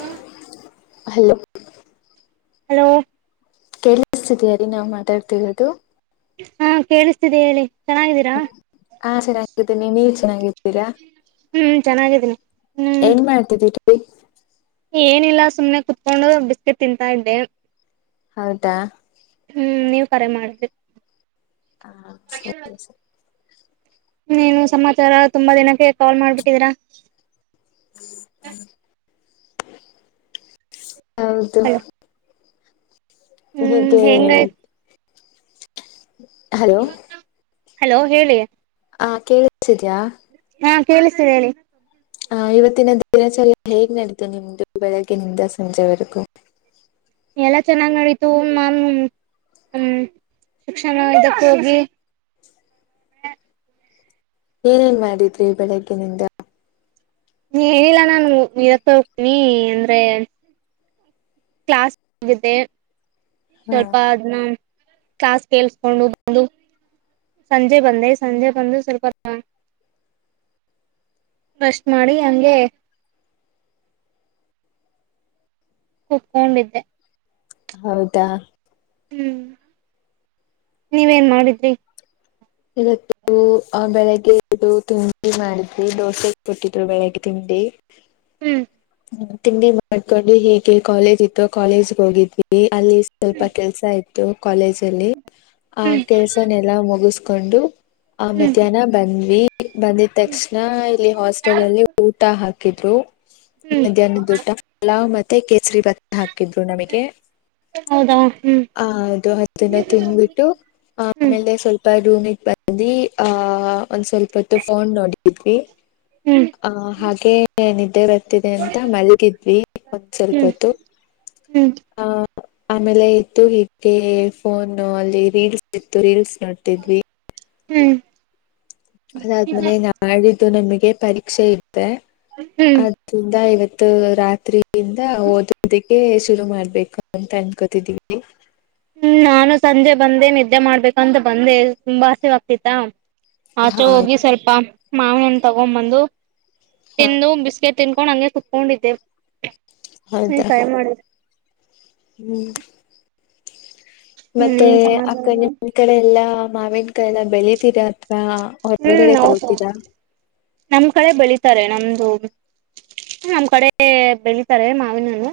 ಹ್ಮ hello hello ಕೇಳಿಸ್ತಿದೀಯಾರಿ ನಾವ್ ಮಾತಾಡ್ತಿರೋದು ಹಾ ಕೇಳಿಸ್ತಿದೆ ಹೇಳಿ ಚೆನ್ನಾಗಿದ್ದೀರಾ ಹಾ ಚೆನ್ನಾಗಿದ್ದೀನಿ ನೀವ್ ಚೆನ್ನಾಗಿದ್ದೀರಾ ಹ್ಮ್ ಚೆನ್ನಾಗಿದ್ದೀನಿ ಹ್ಮ್ ಏನ್ ಮಾಡ್ತಿದ್ದೀರ [inaudible] ಏನಿಲ್ಲ ಸುಮ್ನೆ ಕುತ್ಕೊಂಡು ಬಿಸ್ಕೆಟ್ ತಿಂತಾ ಇದ್ದೆ ಹೌದಾ ಹ್ಮ್ ನೀವ್ ಕರೆ ಮಾಡಿದ್ರಿ ಹಾ ಸರಿ ಸರಿ ಏನು ಸಮಾಚಾರ ತುಂಬಾ ದಿನಕ್ಕೆ ಕಾಲ್ ಮಾಡ್ಬಿಟ್ಟಿದೀರಾ [inaudible] ಹೌದು ಹಲೋ ಹ್ಮ್ ಹೆಂಗ [unintelligible] ಹಲೋ ಹಲೋ ಹೇಳಿ ಹ ಕೇಳಸಿದಯ ಕೇಳಿಸ್ತೇನೆ ಹೇಳಿ ಹ ಇವತ್ತಿನ ದಿನಾಚ ಹೇಗ್ ನಡೀಿತು ನಿಮ್ದು ಬೆಳಗ್ಗೆಿನಿಂದ ಸಂಜೆವರೆಗೂ ಎಲ್ಲಾ ಚೆನ್ನಾಗ್ ನಡೀತು ನನ್ ಹ್ಮ್ ಶಿಕ್ಷಣ ಇದಕ್ಕ ಹೋಗಿ ಏನೇನ್ ಮಾಡಿದ್ರಿ ಬೆಳಗ್ಿನಿಂದ ನೀ ಏನಿಲ್ಲ ನಾು ಇದಕ್ಕೆ ಹೋಗ್ತೀನಿ ಅಂದ್ರೆ ಕ್ಲಾಸ್ ಆಗೆ ಹ ಸ್ವಲ್ಪ ಅದನ್ನ ಕ್ಲಾಸ್ ಕೇೇಳಸ್ಕೊಂಡು ಬಂದು ಸಂಜೆ ಬಂದೆ ಸಂಜೆ ಬಂದು ಸ್ವಲ್ಪ ರಸ್ಟ್ ಮಾಡಿ ಹಂಗೆ ಕುತ್ಕೊಂಡಿದ್ದೆ ಹೌದಾ ಹ್ಮ್ ನೀವೇನ್ ಮಾಡಿದ್ರಿ ಇವತ್ತು ಆ ಬೆಳಿಗ್ಗೆ ಇದು ತಿಂಡಿ ಮಾಡಿದ್ರಿ ದೋಸೆ ಕೊಟ್ಟಿದ್ರು ಬೆಳಿಗ್ಗೆ ತಿಂಡಿ ದ ಹ್ಮ್ ತಿಂಡಿ ಮಾಡ್ಕೊಂಡು ಹೀಗೆ ಕಾಲೇಜ್ ಇತ್ತು ಕಾಲೇಜ್ ಹೋಗಿದ್ವಿ ಅಲ್ಲಿ ಸ್ವಲ್ಪ ಕೆಲ್ಸ ಇತ್ತು ಕಾಲೇಜ್ ಅಲ್ಲಿ ಆ ಹ್ಮ್ ಕೆಲ್ಸನೆೆಲ್ಲಾ ಮುಗ ಕೊಂಡು ಆ ಹ್ಮ್ ಮಧ್ಯಾಹ್ನ ಬಂದ್ವಿ ಬಂದಿದ ತಕ್ಷಣ ಇಲ್ಲಿ ಹಾಸ್ಟೆಲ್ ಅಲ್ಲಿ ಊಟ ಹಾಕಿದ್ರು ಹ್ಮ್ ಮಧ್ಯಾಹ್ನ ದುಡ್ಡ ಪಲಾವ್ ಮತ್ತೆ ಕೇಸರಿ ಭತ್ತ ಹಾಕಿದ್ರು ನಮಗೆ ಹೌದಾ ಹ್ಮ್ ಹ ಅದು ಅದನ್ನು ತಿನ್್ಬಿಟ್ಟು ಆ ಹ್ಮ್ ಆಮೇಲೆ ಸ್ವಲ್ಪ ರೂಮಿಗೆ ಬಂದಿ ಆಹ ಒಂದ್ ಸ್ವಲ್ಪ ಹೊತ್ತು ಫೋನ್ ನೋಡಿದ್ವಿ ಹ್ಮ್ ಹ ಹಾಗೆನಿದ್ದೇ ರ ಅಂತ ಮಲಗಿದ್ವಿ ಒಂದ್ ಹ್ಮ್ ಸ್ವಲ್ಪತ್ತು ಹ್ಮ್ ಆಮೇಲೆ ಇತ್ತು ಹೀಗೆ ಫೋನ್ ಅಲ್ಲಿ ರೀಲ್ಸ್ ಇತ್ತು ರೀಲ್ಸ್ ನಟ್ಟಿದವಿ ಹ್ಮ್ ಅದಾದ್ಮೇನೆ ನಾಡಿದ್ದು ನಮಗೆ ಪರೀಕ್ಷೆ ಇ್ದೆ ಹ್ಮ್ ಹ್ಮ್ ಆದ್ರಿಂದ ಇವತ್ತು ಮತ್ತ ರಾತ್ರಿಯಿಂದ ಓದೋದಕ್ಕೆ ಶುರು ಮಾಡ್ಬೇಕು ಅಂತ ಅನ್ಕೋತಿದೀವಿ ಹ್ಮ್ ನಾನು ಸಂಜೆ ಬಂದೆ ನಿದ್ದೆ ಮಾಡ್ಬೇಕಂತ ಬಂದೆಂಬಾಸೇವಾಗಗ್ತಿತ್ತ ಆಚೆ ಹೋಗಿ ಹಾಗೆ ಸ್ವಲ್ಪ ಮಾವನನ್ ತಗೊಂಡ್ ಬಂದು ತಿಂದು ಬಿಸ್ಕೆಟ್ ತಿನ್ಕೊಂಡು ಹಂಗೆ ಕುತ್ಕೊಂಡಿದ್ದೆ ಹೌದಾ ನೀ ೈ ಮಾಡ ಹ್ಮ್ ಹ್ಮ್ ಮತ್ತೆ ಏನ್ ಸಮಾಚಾರ ಅಕ್ಕ ನಿನ್ ಕಡೆ ಎಲ್ಲಾ ಮಾವಿನ ಕಡೆ ಎಲ್ಲ ಬೆಳಿತೀರಾ ಹ ಹ್ಮ್ ಹೊರರಗಡೆ ಹೌದು ತಗೋತೀರಾ ನಮ್ ಕಡೆ ನಮ್ದು ನಮ್ ಕಡೆ ಬೆಳಿತಾರೆ ಮಾವಿನನು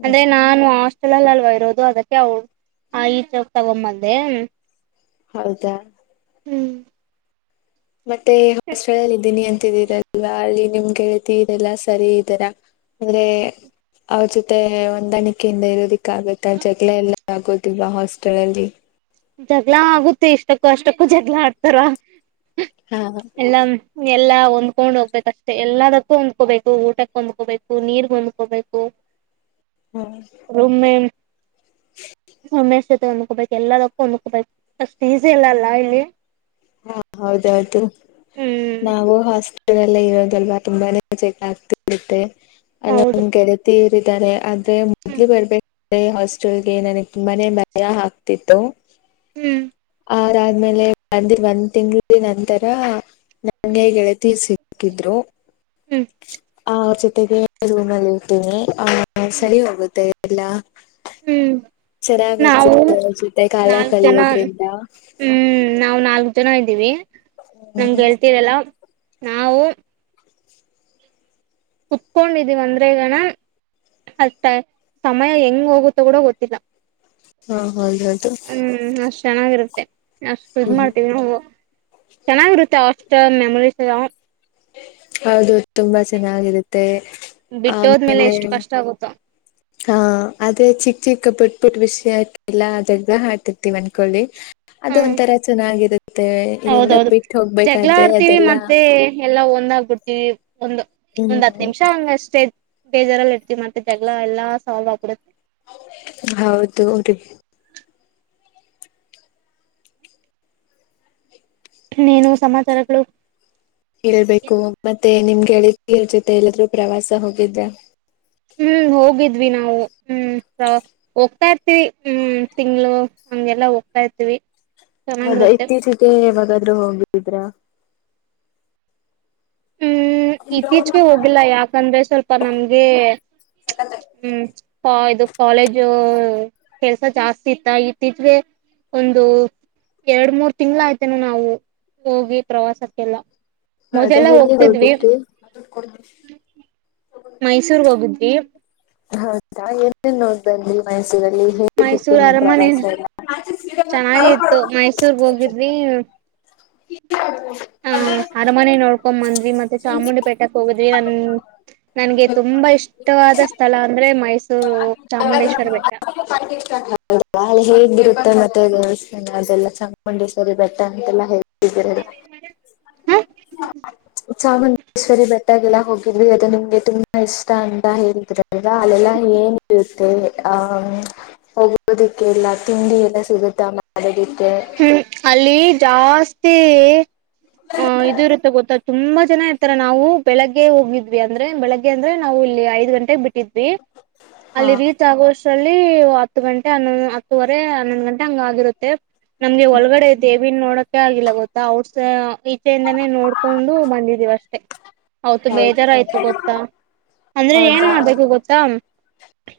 ಹ್ಮ್ ಅಂದ್ರೆ ನಾನು ಆ ಚಲಲಲ್ವ ಇರೋದು ಅದಕ್ಕೆ ಅವ ಆ ಈಚ ತಗೊಂಬಂದೆ ಹೌದಾ ಹ್ಮ್ ಮತ್ತೆ ಹಾಸ್ಟೆಲ್ ಅಲ್ಲಿ ಇದ್ದೀನಿ ಅಂತಿದ್ದೀರಲ್ವಾ ಅಲ್ಲಿ ನಿಮ್ಗೆಳ್ತಿ ಇದೆಲ್ಲಾ ಸರಿ ಇದರ ಅಂದ್ರೆ ಅವ್ರ ಜೊತೆ ಹೊಂದಾಣಿಕೆಯಿಂದ ಇರೋದಿಕ್ಕ ಆಬೇಕ ಜಗಳ ಎಲ್ಲ ಆಗೋದಿಲ್ವಾ ಹಾಸ್ಟೆಲ್ ಅಲ್ಲಿ ಜಗ್ಗಳ ಆಗುತ್ತೆ ಇಷ್ಟಕ್ಕೂ ಅಷ್ಟಕ್ಕೂ ಜಗ್ಗಳ ಆಡ್ತಾರ ಹಾ ಎಲ್ಲ ಎಲ್ಲಾ ಹೊಂದ್ಕೊಂಡ್ ಹೋಗ್ಬೇಕು ಅಷ್ಟೆ ಎಲ್ಲದಕ್ಕೂ ಹೊಂದ್ಕೋಬೇಕು ಊಟಕ್ಕೆ ಹೊಂದ್ಕೋಬೇಕು ನೀರ್ ಹೊಂದ್ಕೋಬೇಕು ಹಾ ರಮ್ಮೆ ಒಮ್ಮೆಷ್ಟತೆ ಅಂದಕೊಬೇಕ ಎಲ್ಲ ಅಷ್ಟ್ ಈಸಿ ಇಲ್ಲ ಅಲ್ಲ ಇಲ್ಲಿ ಹಾ ಹೌದೌದು ಹ್ಮ್ ನಾವು ಹಾಸ್ ಲ್ಲ ಇರೋದಲ್ವಾ ತುಂಬಾನೇ ಜಗಳ ಆಗ್ತಿ ಇರುತ್ತೆ ಹೌದು ಅದು ಗೆಳತಿರ್ ಇದಾರೆ ಆದ್ರೆ ಹ್ಮ್ ಮೊದ್ಲಿ ಬರ್ಬೇಕ ಹಾಸ್ಟೆಲ್ಗೆ ನನಗ್ ತುಂಬಾನೇ ಭಯ ಆಗ್ತಿತ್ತು ಅದಾದ್ಮೇಲೆ ಬಂದಿರ ಒಂದ್ ತಿಂಗಳ ನಂತರ ಹ್ಮ್ ನಂಗೆ ಗೆಳತಿಸಿ ಕಿದ್ರು ಹ್ಮ್ ಅವ್ರ ಜೊತೆಗೆ ರೂಮ್ ಅಲ್ಲಿ ಇರ್ತೀನಿ ಆ ಸರಿ ಹೋಗುತ್ತೆ ಎಲ್ಲ ಹ್ಮ್ ಚೆನ್ನಾಗ್ ನಾವು ಅನ್ಸುತ್ತೆ ಅವ್ರ್ ಜೊತೆ ಕಾಲ ನಾಲ್ಕ್ ಜನ ಕಳಿಯೋದ್ರಿಂದ ಚನ್ನಗ್ ಇದ್ದೀವಿ ನಮ್ ಹ್ಮ್ ಗೆಳತೀರ್ಯಲ್ಲ ನಾವು ಕುತ್ಕೊಂಡಿದೀವಿ ಅಂದ್ರೆಗಣ ಅತ್ತ ಸಮಯ ಹೆಂಗ ಹೋಗುತ್ತ ಕೂಡ ಗೊತ್ತಿಲ್ಲ ಹಾ ಹಾ ಹೌದೌದು ಹ್ಮ್ ಅಷ್ಟ್ ಚೆನ್ನಾಗಿರುತ್ತೆ ಅಷ್ಟು ಹ್ಮ್ ಮಾಡ್ತೀವಿ ನಾವು ಚೆನ್ನಾಗಿರುತ್ತೆ ಹಾಸ್ಟೆಲ್ ಮೆಮೊರಿಸ್ಯಲ್ಲ ಹೌದು ತುಂಬಾ ಚೆನ್ನಾಗಿರುತ್ತೆ ಬಿಟ್ಟೋದ್ಮೇಲೆ ಆಮೇಲೆ ಎಷ್ಟು ಕಷ್ಟ ಆಗುತ್ತೋ ಹಾ ಆದೇ ಚಿಕ್- ಚಿಕ್, ಪುಟ್ -ಪುಟ್ ವಿಷಯ ಆಯತಿಲ್ಲ ಅದ್ದ ಹಾರ್ತಿವಿ ಅನ್ಕೊಳ್ಳಿ ಅದು ಹ್ಮ್ ಒಂಥರ ಚೆನ್ನಾಗಿರುತ್ತೆ ಇಲ್ಲಿಂದ ಹೌದೌದು ಬಿಟ್ಟು ಹೋಗ್ಬೇಕಾದ್ರೆ ಅದೆಲ್ಲಾ ಒಂದಾಗಬಿಡ್ತಿವಿ ಒಂದು ಒಂದ್ ಹತ್ತು ನಿಮಿಷ ಹಂಗ ಅಷ್ಟೇ ಬೇಜಾರಲ್ಲಿ ಇರ್ತಿವಿ ಮತ್ತೆ ಜಗಳಾ ಎಲ್ಲಾ ಸಾಲ್ವೆ ಆಗ್ಬಿಡುತ್ತೆ ಹೌದು ರಿ ಇನ್ ಏನು ಸಮಾಚಾರಗಳು ಹೇಳ್ಬೇಕು ಮತ್ತೆ ನಿಮ್ ಗೆಳತಿರ್ ಜೊತೆ ಎಲ್ಲದ್ರು ಪ್ರವಾಸ ಹೋಗಿದ್ರ ಹ್ಮ್ ಹೋಗಿದ್ವಿ ನಾವು ಹ್ಮ್ ಹೋಗ್ತಾ ಇರ್ತಿವಿ ಹ್ಮ್ ತಿಂಗಳು ನಮ್ಗೆಲ್ಲಾ ಹೋಗ್ತಾ ಇರ್ತಿವಿ ಹೌದಾ ಇತ್ತೀಚಿಗೆ ಯಾವಾಗಾದ್ರೂ ಹೋಗಿದ್ರ ಹ್ಮ್ ಇತ್ತೀಚಿಗೆ ಹೋಗಿಲ್ಲ ಯಾಕಂದ್ರೆ ಸ್ವಲ್ಪ ನಮ್ಗೆ ಹ್ಮ್ ಇದು ಕಾಲೇಜು ಕೆಲ್ಸ ಜಾಸ್ತಿ ಇತ್ತ ಇತ್ತೀಚಿಗೆ ಒಂದು ಎರಡ್ ಮೂರ್ ತಿಂಗ್ಳ ಆಯ್ತೆನು ನಾವು ಹೋಗಿ ಪ್ರವಾಸಕ್ಕೆಲ್ಲ ಹೌದ ಮೊದಲೆಲ್ಲ ಎಲ್ಲಿಗೆ ಹೋಗ್ತಿದ್ವಿ ಹೋಗಿದ್ರಿ ಮೈಸೂರ್ ಹೋಗಿದ್ವಿ ಹೌದಾ ಏನ್ ಏನ್ ನೋಡ್ದೆ ಅಲ್ಲಿ ಮೈಸೂರಲ್ಲಿ ಹೇಗಿತ್ತು ಮೈಸೂರ್ ನಿಮ್ ಅರಮನೆ ಪ್ರವಾಸಯಲ್ಲ [inaudible] ಚೆನ್ನಾಗಿ ಇತ್ತು ಮೈಸೂರ್ಗ್ ಹ್ಮ್ ಅರಮನೆ ನೋಡ್ಕೊ ಬಂದ್ವಿ ಮತ್ತೆ ಚಾಮುಂಡಿ ಬೆಟ್ಟಕ್ ಹೋಗದ್ವಿ ಅನ್ ನನ್ಗೆ ತುಂಬಾ ಇಷ್ಟವಾದ ಸ್ಥಳ ಅಂದ್ರೆ ಮೈಸೂರು ಚಾಮುಂಡೇಶ್ವರ ಬೆಟ್ಟ ಹೌದ ಹೇಗಿರುತ್ತೆ ಮತ್ತೆ ಅದೆಲ್ಲ ಚಾಮುಂಡೇಶ್ವರಿ ಬೆಟ್ಟ ಅಂತೆಲ್ಲ ಹೇಳ್ ಹ ಚಾಮುಂಡೇಶ್ವರಿ ಬೆಟ್ಟ ಟಗೆಲ್ಲ ಹೋಗಿದ್ವಿ ಅದ ನಿಮ್ಗೆ ತುಂಬಾ ಇಷ್ಟ ಅಂತ ಹೇಳಿದ್ರು ಈಗ ಅಲ್ಲೆಲ್ಲ ಏನ್ ಇರುತ್ತೆ ಅಂ ಹೋಗೋದಿಕ್ಕೆ ಎಲ್ಲ ತಿಂಡಿ ಎಲ್ಲ ಸಿಗುತ್ತೆ ಮಾಡೋದಿಕ್ಕೆ ಹ್ಮ್ ಅಲ್ಲಿ ಜಾಸ್ತಿ ಆ ಇದು ಇರುತ್ತೆ ಗೊತ್ತಾಗ್ ತುಂಬಾ ಜನ ಇರ್ತಾರೆ ನಾವು ಬೆಳಿಗ್ಗೆ ಹೋಗಿದ್ವಿ ಅಂದ್ರೆ ಬೆಳಿಗ್ಗೆ ಅಂದ್ರೆ ನಾವು ಇಲ್ಲಿ ಐದ್ ಗಂಟೆಗೆ ಬಿಟ್ಟಿದ್ವಿ ಹಾ ಅಲ್ಲಿ ರೀಚ್ ಆಗುವಷ್ಟ ರಲ್ಲಿ ಹತ್ತು ಗಂಟೆ ಹೊ ಹತ್ತುವರೆ ಹನ್ನೊಂದು ಗಂಟೆ ಹಂಗ್ ಆಗಿರುತ್ತೆ ನಮ್ಗೆ ಹ್ಮ್ ಒಳಗಡೆ ದೇವಿ ನೋಡಕೆ ಆಗಿಲ್ಲ ಗೊತ್ತಾ ಔಟ್ ಅಚೆ ಇಂದಾನೆ ನೋಡ್ಕೊಂಡು ಬಂದಿದ್ದೀವ ಅಷ್ಟೇ ಅವತ್ತು ಹೌದಾ ಬೇಜಾರ್ ಆಯ್ತು ಗೊತ್ತಾ ಅಂದ್ರೆ ಏನ್ ಹೌದಾ ಮಾಡ್ಬೇಕು ಗೊತ್ತಾ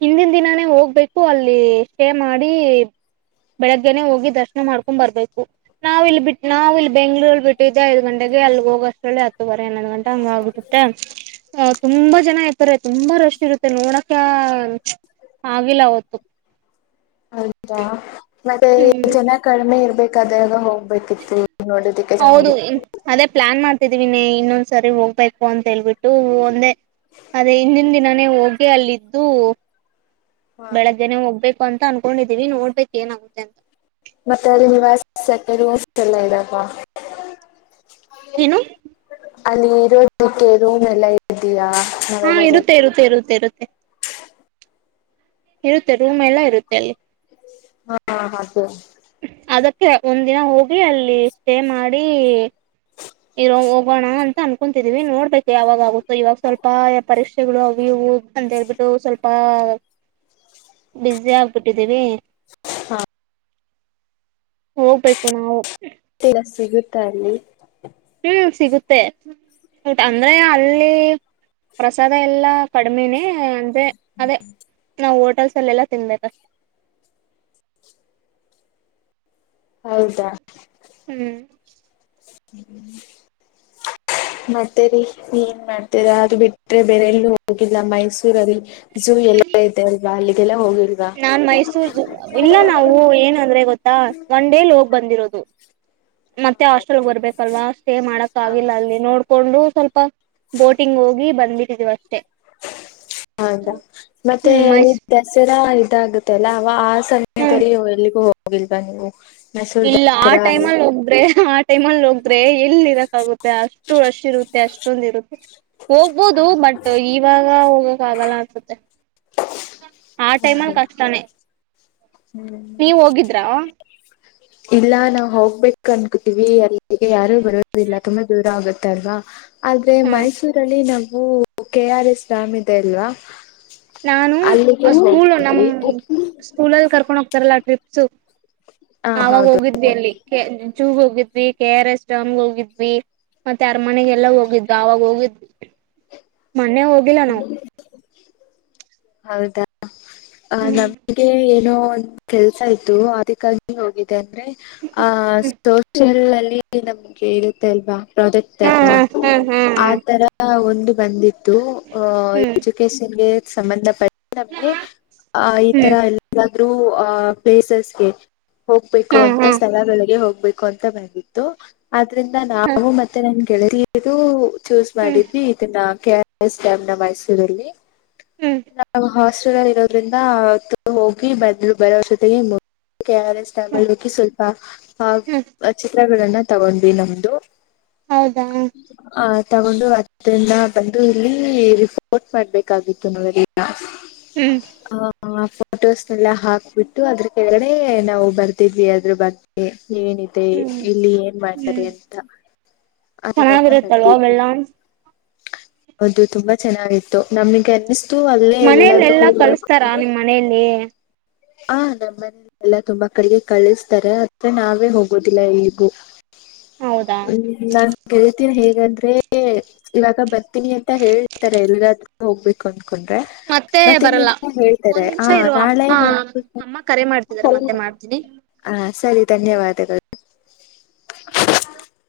ಹಿಂದಿನ ದಿನಾನೇ ಹೋಗ್ಬೇಕು ಅಲ್ಲಿ ಸ್ಟೇ ಮಾಡಿ ಬೆಳಿಗ್ಗೆನೆ ಹೋಗಿ ದರ್ಶನ ದರ್ಶನ ಮಾಡ್ಕೊಂಡ್ ಬರ್ಬೇಕು ನಾವು ಇಲ್ಲಿ ಬಿಟ್ಟ ನಾವು ಇಲ್ಲಿ ಬೆಂಗ್ಳೂರಲ್ಲಿ ಬಿಟ್ಟಿದ್ದೆ ಐದು ಗಂಟೆಗೆ ಅಲ್ಲಿ ಹೋಗೋಷ್ಟಲ್ಲೆ ಹತ್ತು ಹತ್ತು ವರೆ ಹನ್ನೊಂದು ಗಂಟಾ ಹಂಗ ಆಗುತ್ತೆ ತುಂಬಾ ಜನ ಇರ್ತಾರೆ ತುಂಬಾ ರಶ್ ಇರುತ್ತೆ ನೋಡಕ ಆಗಿಲ್ಲ ಅವತ್ತು ಹೌದ ಮತ್ತೆ ಹ್ಮ್ ಜನ ಕಡಿಮೆ ಇರ್ಬೇಕಾದಾಗ ಹೋಗ್ಬೇಕಿತ್ತು ನೋಡೋದಿಕ್ಕೆ ಹೌದು ಚೆನ್ನಾಗಿತ್ತು ಅದೇ ಪ್ಲಾನ್ ಮಾಡ್ತಿದ್ದ ತಿದಿನಿ ಇನ್ನೊಂದ್ ಸರಿ ಹೋಗ್ಬೇಕು ಅಂತ ಹೇಳ್ಬಿಟ್ಟು ಒಂದೇ ಅದೇ ಹಿಂದಿನ ದಿನಾನೇ ಹೋಗಿ ಅಲ್ಲಿದ್ದು ಹಾ ಬೆಳಗ್ಗೆನೆ ಹೋಗ್ಬೇಕು ಅಂತ ಅನ್ಕೊಂಡಿದೀವಿ ನೋಡ್ಬೇಕಕ್ ಏನಾಗುತ್ತೆ ಅಂತ ಮತ್ತೆ ಅಲ್ಲಿ ನಿವಾಸಕ [unintelligible] ಎಲ್ಲ ಇರುತಾ ಏನು ಅಲ್ಲಿ ಇರೋದಕ್ಕೆ ರೂಮ್ ಎಲ್ಲ ಇದಯಾ ಹಾ ಇರುತ್ತೆ ಇರುತ್ತೆ ಇರುತ್ತೆ ಇರುತ್ತೆ ಇರುತ್ತೆ ರೂಮ್ ಎಲ್ಲಾ ಇರುತ್ತೆ ಅಲ್ಲಿ ಹಾ ಹಾ ಓಕೆ ಅದಕ್ಕೆ ಒಂದ್ ದಿನ ಹೋಗಿ ಅಲ್ಲಿ ಸ್ಟೇ ಮಾಡಿ ಇರೋ ಹೋಗೋಣ ಅಂತ ಅನ್ಕೊತಿದೀವಿ ನೋಡ್ಬೇಕು ಯಾವಾಗ ಆಗುತ್ತೋ ಇವಾಗ ಸ್ವಲ್ಪ ಪರೀಕ್ಷೆಗಳು ಅವು ಇವು ಅಂತೇಳ್ಬಿಟ್ಟು ಸ್ವಲ್ಪ ಬ್ಯುಸಿ ಆಗ್ಬಿಟ್ಟಿದ್ದೀವಿ ಹಾ ಹೋಗ್ಬೇಕು ನಾವು ಫ್ರೀ ಬಸ್ ಸಿಗುತ್ತ ಅಲ್ಲಿ ಹ್ಮ್ ಸಿಗುತ್ತೆ ಅಂದ್ರೆ ಅಲ್ಲಿ ಪ್ರಸಾದ ಎಲ್ಲಾ ಕಡಿಮೆನೇ ಅಂದ್ರೆ ಅದೇ ನಾವು ಹೋಟೆಲ್ಸ್ ಅಲ್ಲೆಲ್ಲ ತಿನ್ಬೇಕಷ್ಟೆ [inaudible] ಹೌದಾ ಹ್ಮ್ [unintelligible] ಮತ್ತೆ ರಿ ಏನ್ ಮಾಡ್ತೀರಾ ಅದು ಬಿಟ್ರೆ ಬೇರೆ ಎಲ್ಲೂ ಹೋಗಿಲ್ಲ ಮೈಸೂ ಮೈಸೂರ್ ಅಲ್ಲಿ ಝೂ ಎಲ್ಲ ಇದೆ ಅಲ್ವಾ ಅಲ್ಲಿಗೆಲ್ಲ ಹೋಗಿಲ್ವಾ ನಾನ್ ಮೈಸೂರ್ ಇಲ್ಲ ನಾವು ಏನ ಅಂದ್ರೆ ಗೊತ್ತಾ ಒನ್ ಡೇಲಿ ಹೋಗ್ ಬಂದಿರೋದು ಹಾ ಮತ್ತೆ ಹಾಸ್ಟೆಲ್ ಹಾಗೆ ಬರ್ಬೇಕಲ್ವಾ ಸ್ಟೇ ಮಾಡಕ್ ಆಗಿಲ್ಲ ಅಲ್ಲಿ ನೋಡ್ಕೊಂಡು ಸ್ವಲ್ಪ ಬೋಟಿಂಗ್ ಹೋಗಿ ಬಂದಬಿಟ್ಟಿದೀವಿ ಅಷ್ಟೇ ಹೌದಾ ಮತ್ತೆ ಹ್ಮ್ ಅಲ್ಲಿ ಮೈಸ್ ದಸರಾ ಇದಾಗುತ್ತೆ ಅಲ್ಲ ಅವ ಆ [unintelligible] ಹ್ಮ್ ತರಿ ಎಲ್ಲಿಗೂ ಹೋಗಿಲ್ವಾ ನೀವು ಮೈಸೂರು ಇಲ್ಲ ಆ ದಸರಾ ಟೈಮಲ್ಲಿ ಒಬ್ರೆ ಆ ಟೈಮಲ್ಲಿ ಹೋಗ [unintelligible] ಎಲ್ಲಿ ಇರಕ್ಕಾಗುತ್ತೆ ಅಷ್ಟು ರಶ್ ಇರುತ್ತೆ ಅಷ್ಟೊಂದ ಇರುತ್ತೆ ಹೋಗ್ಬೋದು ಬಟ್ ಇವಾಗ ಹೋಗಕ ಆಗಲ್ಲ ಅನ್ಸುತ್ತೆ ಆ ಟೈಮ್ ಹೌದಾ ಅಲ್ ಕಷ್ಟಾನೇ ಹ್ಮ್ ನೀವ ಹೋಗಿದ್ರಾ ಇಲ್ಲ ನಾವು ಹೋಗ್ಬೇಕು ಅನ್ಕೊತೀವಿ ಅಲ್ಲಿಗೆ ಯಾರು ಬರೋದಿಲ್ಲ ತುಂಬಾ ದೂರ ಆಗುತ್ತಲ್ವಾ ಆದ್ರೆ ಹ್ಮ್ ಮೈಸೂರಲ್ಲಿ ನಾವು ಕೆ ಆರ್ ಎಸ್ ಡ್ಯಾಮ್ ಇದೆ ಅಲ್ವಾ ನಾನು ಅಲ್ಲಿಗೆ ಸ್ಕೂಲ್ ಹೋಗಿದ್ವಿ ನಮ್ಮ ಸ್ಕೂಲಲ್ಲಿ ಕರ್ಕೊಂಡ್ ಹೋಗ್ತಾರಲ್ಲ ಟ್ರಿಪ್ಸ್ ಹ ಆವಾಗ ಹೌದು ಹೋಗಿದ್ವಿ ಹೌದು ಅಲ್ಲಿ ಝೂ ಹೋಗಿದ್ವಿ ಕೆ ಆರ್ ಎಸ್ ಡಾಮ್ಗೆ ಹೋಗಿದ್ವಿ ಮತ್ತೆ ಅರಮನೆಗೆಲ್ಲ ಹೋಗಿದ್ವಿ ಅವಗ ಹೋಗಿದ್ವಿ ಮೊನ್ನೆ ಹೋಗಿಲ್ಲ ನಾವು ಹೌದಾ ಆ ಹ್ಮ್ ನಮ್ಗೆ ಎನೋ ಒಂದು ಕೆಲ್ಸ ಇತ್ತು ಅದಕ್ಕಾಗಿ ಹೋಗಿದೆ ಅಂದ್ರೆ ಆ ಹ್ಮ್ [unintelligible] ಅಲ್ಲಿ ನಮಗೆ ಇರುತೆ ಅಲ್ವಾ ಪ್ರಾಜೆಕ್ಟ್ ಹಾ ತರಾ ಹಾ ಹಾ ಆ ಹಾ ತರಾ ಒಂದು ಬಂದಿತ್ತು ಹ್ಮ್ ಎಜುಕಷನ್ಗೆ ಸಂಬಂಧಪಟ್ಟ ನಮಗೆ ಆ ಈ ತರ ಹ್ಮ್ ಎಲ್ಲಾದ್ರೂ ಆ ಪ್ಲೇಸಸ್ಗೆ ಹೋಗ್ಬೇಕು ಹಾ ಅಂತ ಹಾ ಸ್ಥಳಗಳಿಗೆ ಹೋಗ್ಬೇಕು ಅಂತ ಬಂದಿತ್ತು ಇದರಿಂದ ಹಾ ನಾನು ಮತ್ತೆ ನನ್ನ ಗೆಳತಿಯರು ಚೂಸ್ ಹ್ಮ್ ಮಾಡಿದ್ವಿ ಇದನ್ನ ಕೆ ಆರ್ ಎಸ್. ಡ್ಯಾಂ ನಾ ಮೈಸೂರಲ್ಲಿ ಹ್ಮ್ ದೂರ ಇರೋದ್ರಿಂದ ಆ ಹೋಗಿ ಬಂದರು ಬರುವಷ್ಟೊತ್ತಿಗೆ ಹಿಂಗ್ ಕೆ ಆರ್ ಎಸ್ ಡ್ಯಾಂ ಅಲ್ಲಿ ಹೋಗಿ ಸ್ವಲ್ಪ ಹ್ಮ್ ಆ ಚಿತ್ರಗಳನ್ನ ತಗೊಂಡ್ವಿ ನಮ್ದು ಹೌದಾ ಆ ತಗೊಂಡು ಆಥರಿಂದ ಬಂದು ಅಲ್ಲಿ ರಿಪೋರ್ಟ್ ಮಾಡಬೇಕು ಆಗಿತ್ತು ನಾವೆಲ್ಲಾ ಹ್ಮ್ ಹಾ. ಫೋಟೋಸ್ನೆಲ್ಲ ಹಾಕ್ಬಿಟ್ಟು ಅದ್ರ ಕೆಳಗಡೆ ನಾವು ಬರ್ದಿದ್ವಿ ಅದ್ರ ಬಗ್ಗೆ ಏನಿದೆ ಹ್ಮ್ ಹ್ಮ್ ಇಲ್ಲಿ ಏನ್ ಮಾಡ್ತಾರೆ ಅಂತ ಅದನ್ನೆಲಾ ಚೆನ್ನಾಗಿರುತ್ತಲ್ವಾ ಬರದಿದ್ವಿ ಅವೆಲ್ಲ ಹೌದು ತುಂಬಾ ಚೆನ್ನಾಗಿತ್ತು ನಮ್ಗೆ ಅನಿಸ್ತು ಅಲ್ಲೇ ಮನೇಲಿ ಎಲ್ಲಾದ್ರೂ ಎಲ್ಲಾ ಕಳಸ್ತಾರಾ ಉಳುಕೊಂಡು. ನಿಮ್ ಮನೆಯಲ್ಲಿ ಹ ನಮ್ಮನೆಲ್ಲ ತುಂಬಾ ಕಳಿಗೆ ಕಳಿಸ್ತಾರೆ ಆದರೆ ನಾವೇ ಹೋಗೋದಿಲ್ಲ ಎಲ್ಲಿಗೂ ಹೌದಾ ಹ್ಮ ನಾನ್ ಕೇಳಿದ [unintelligible] ಬರ್ತೀನಿ ಹೇಗಂದ್ರೆ ಇವಾಗ ಬರ್ತೀನಿ ಅಂತ ಹೇಳಿರ್ತಾರೆ ಎಲ್ಲಾದ್ರೂ ಹೋಗ್ಬೇಕು ಅಂತ ಕೊಟ್ರೆ ಮತ್ತೆ ಮತ್ ಬರಲ್ಲ ಇನ್ನ ಹೇಳ್ತಾರೆ ಒಂದ್ ಆ ನಿಮಿಷ ಇರು ನಾಳೆ ಅಮ್ಮ ಹೋಗ ಅಮ್ಮ ಕರೆ ಮಾಡ್ತಿದಾರ ಮತ್ತೆ ಮಾಡ್ತೀನಿ ಹಾ ಸರಿ ಧನ್ಯವಾದಗಳು [unintelligible]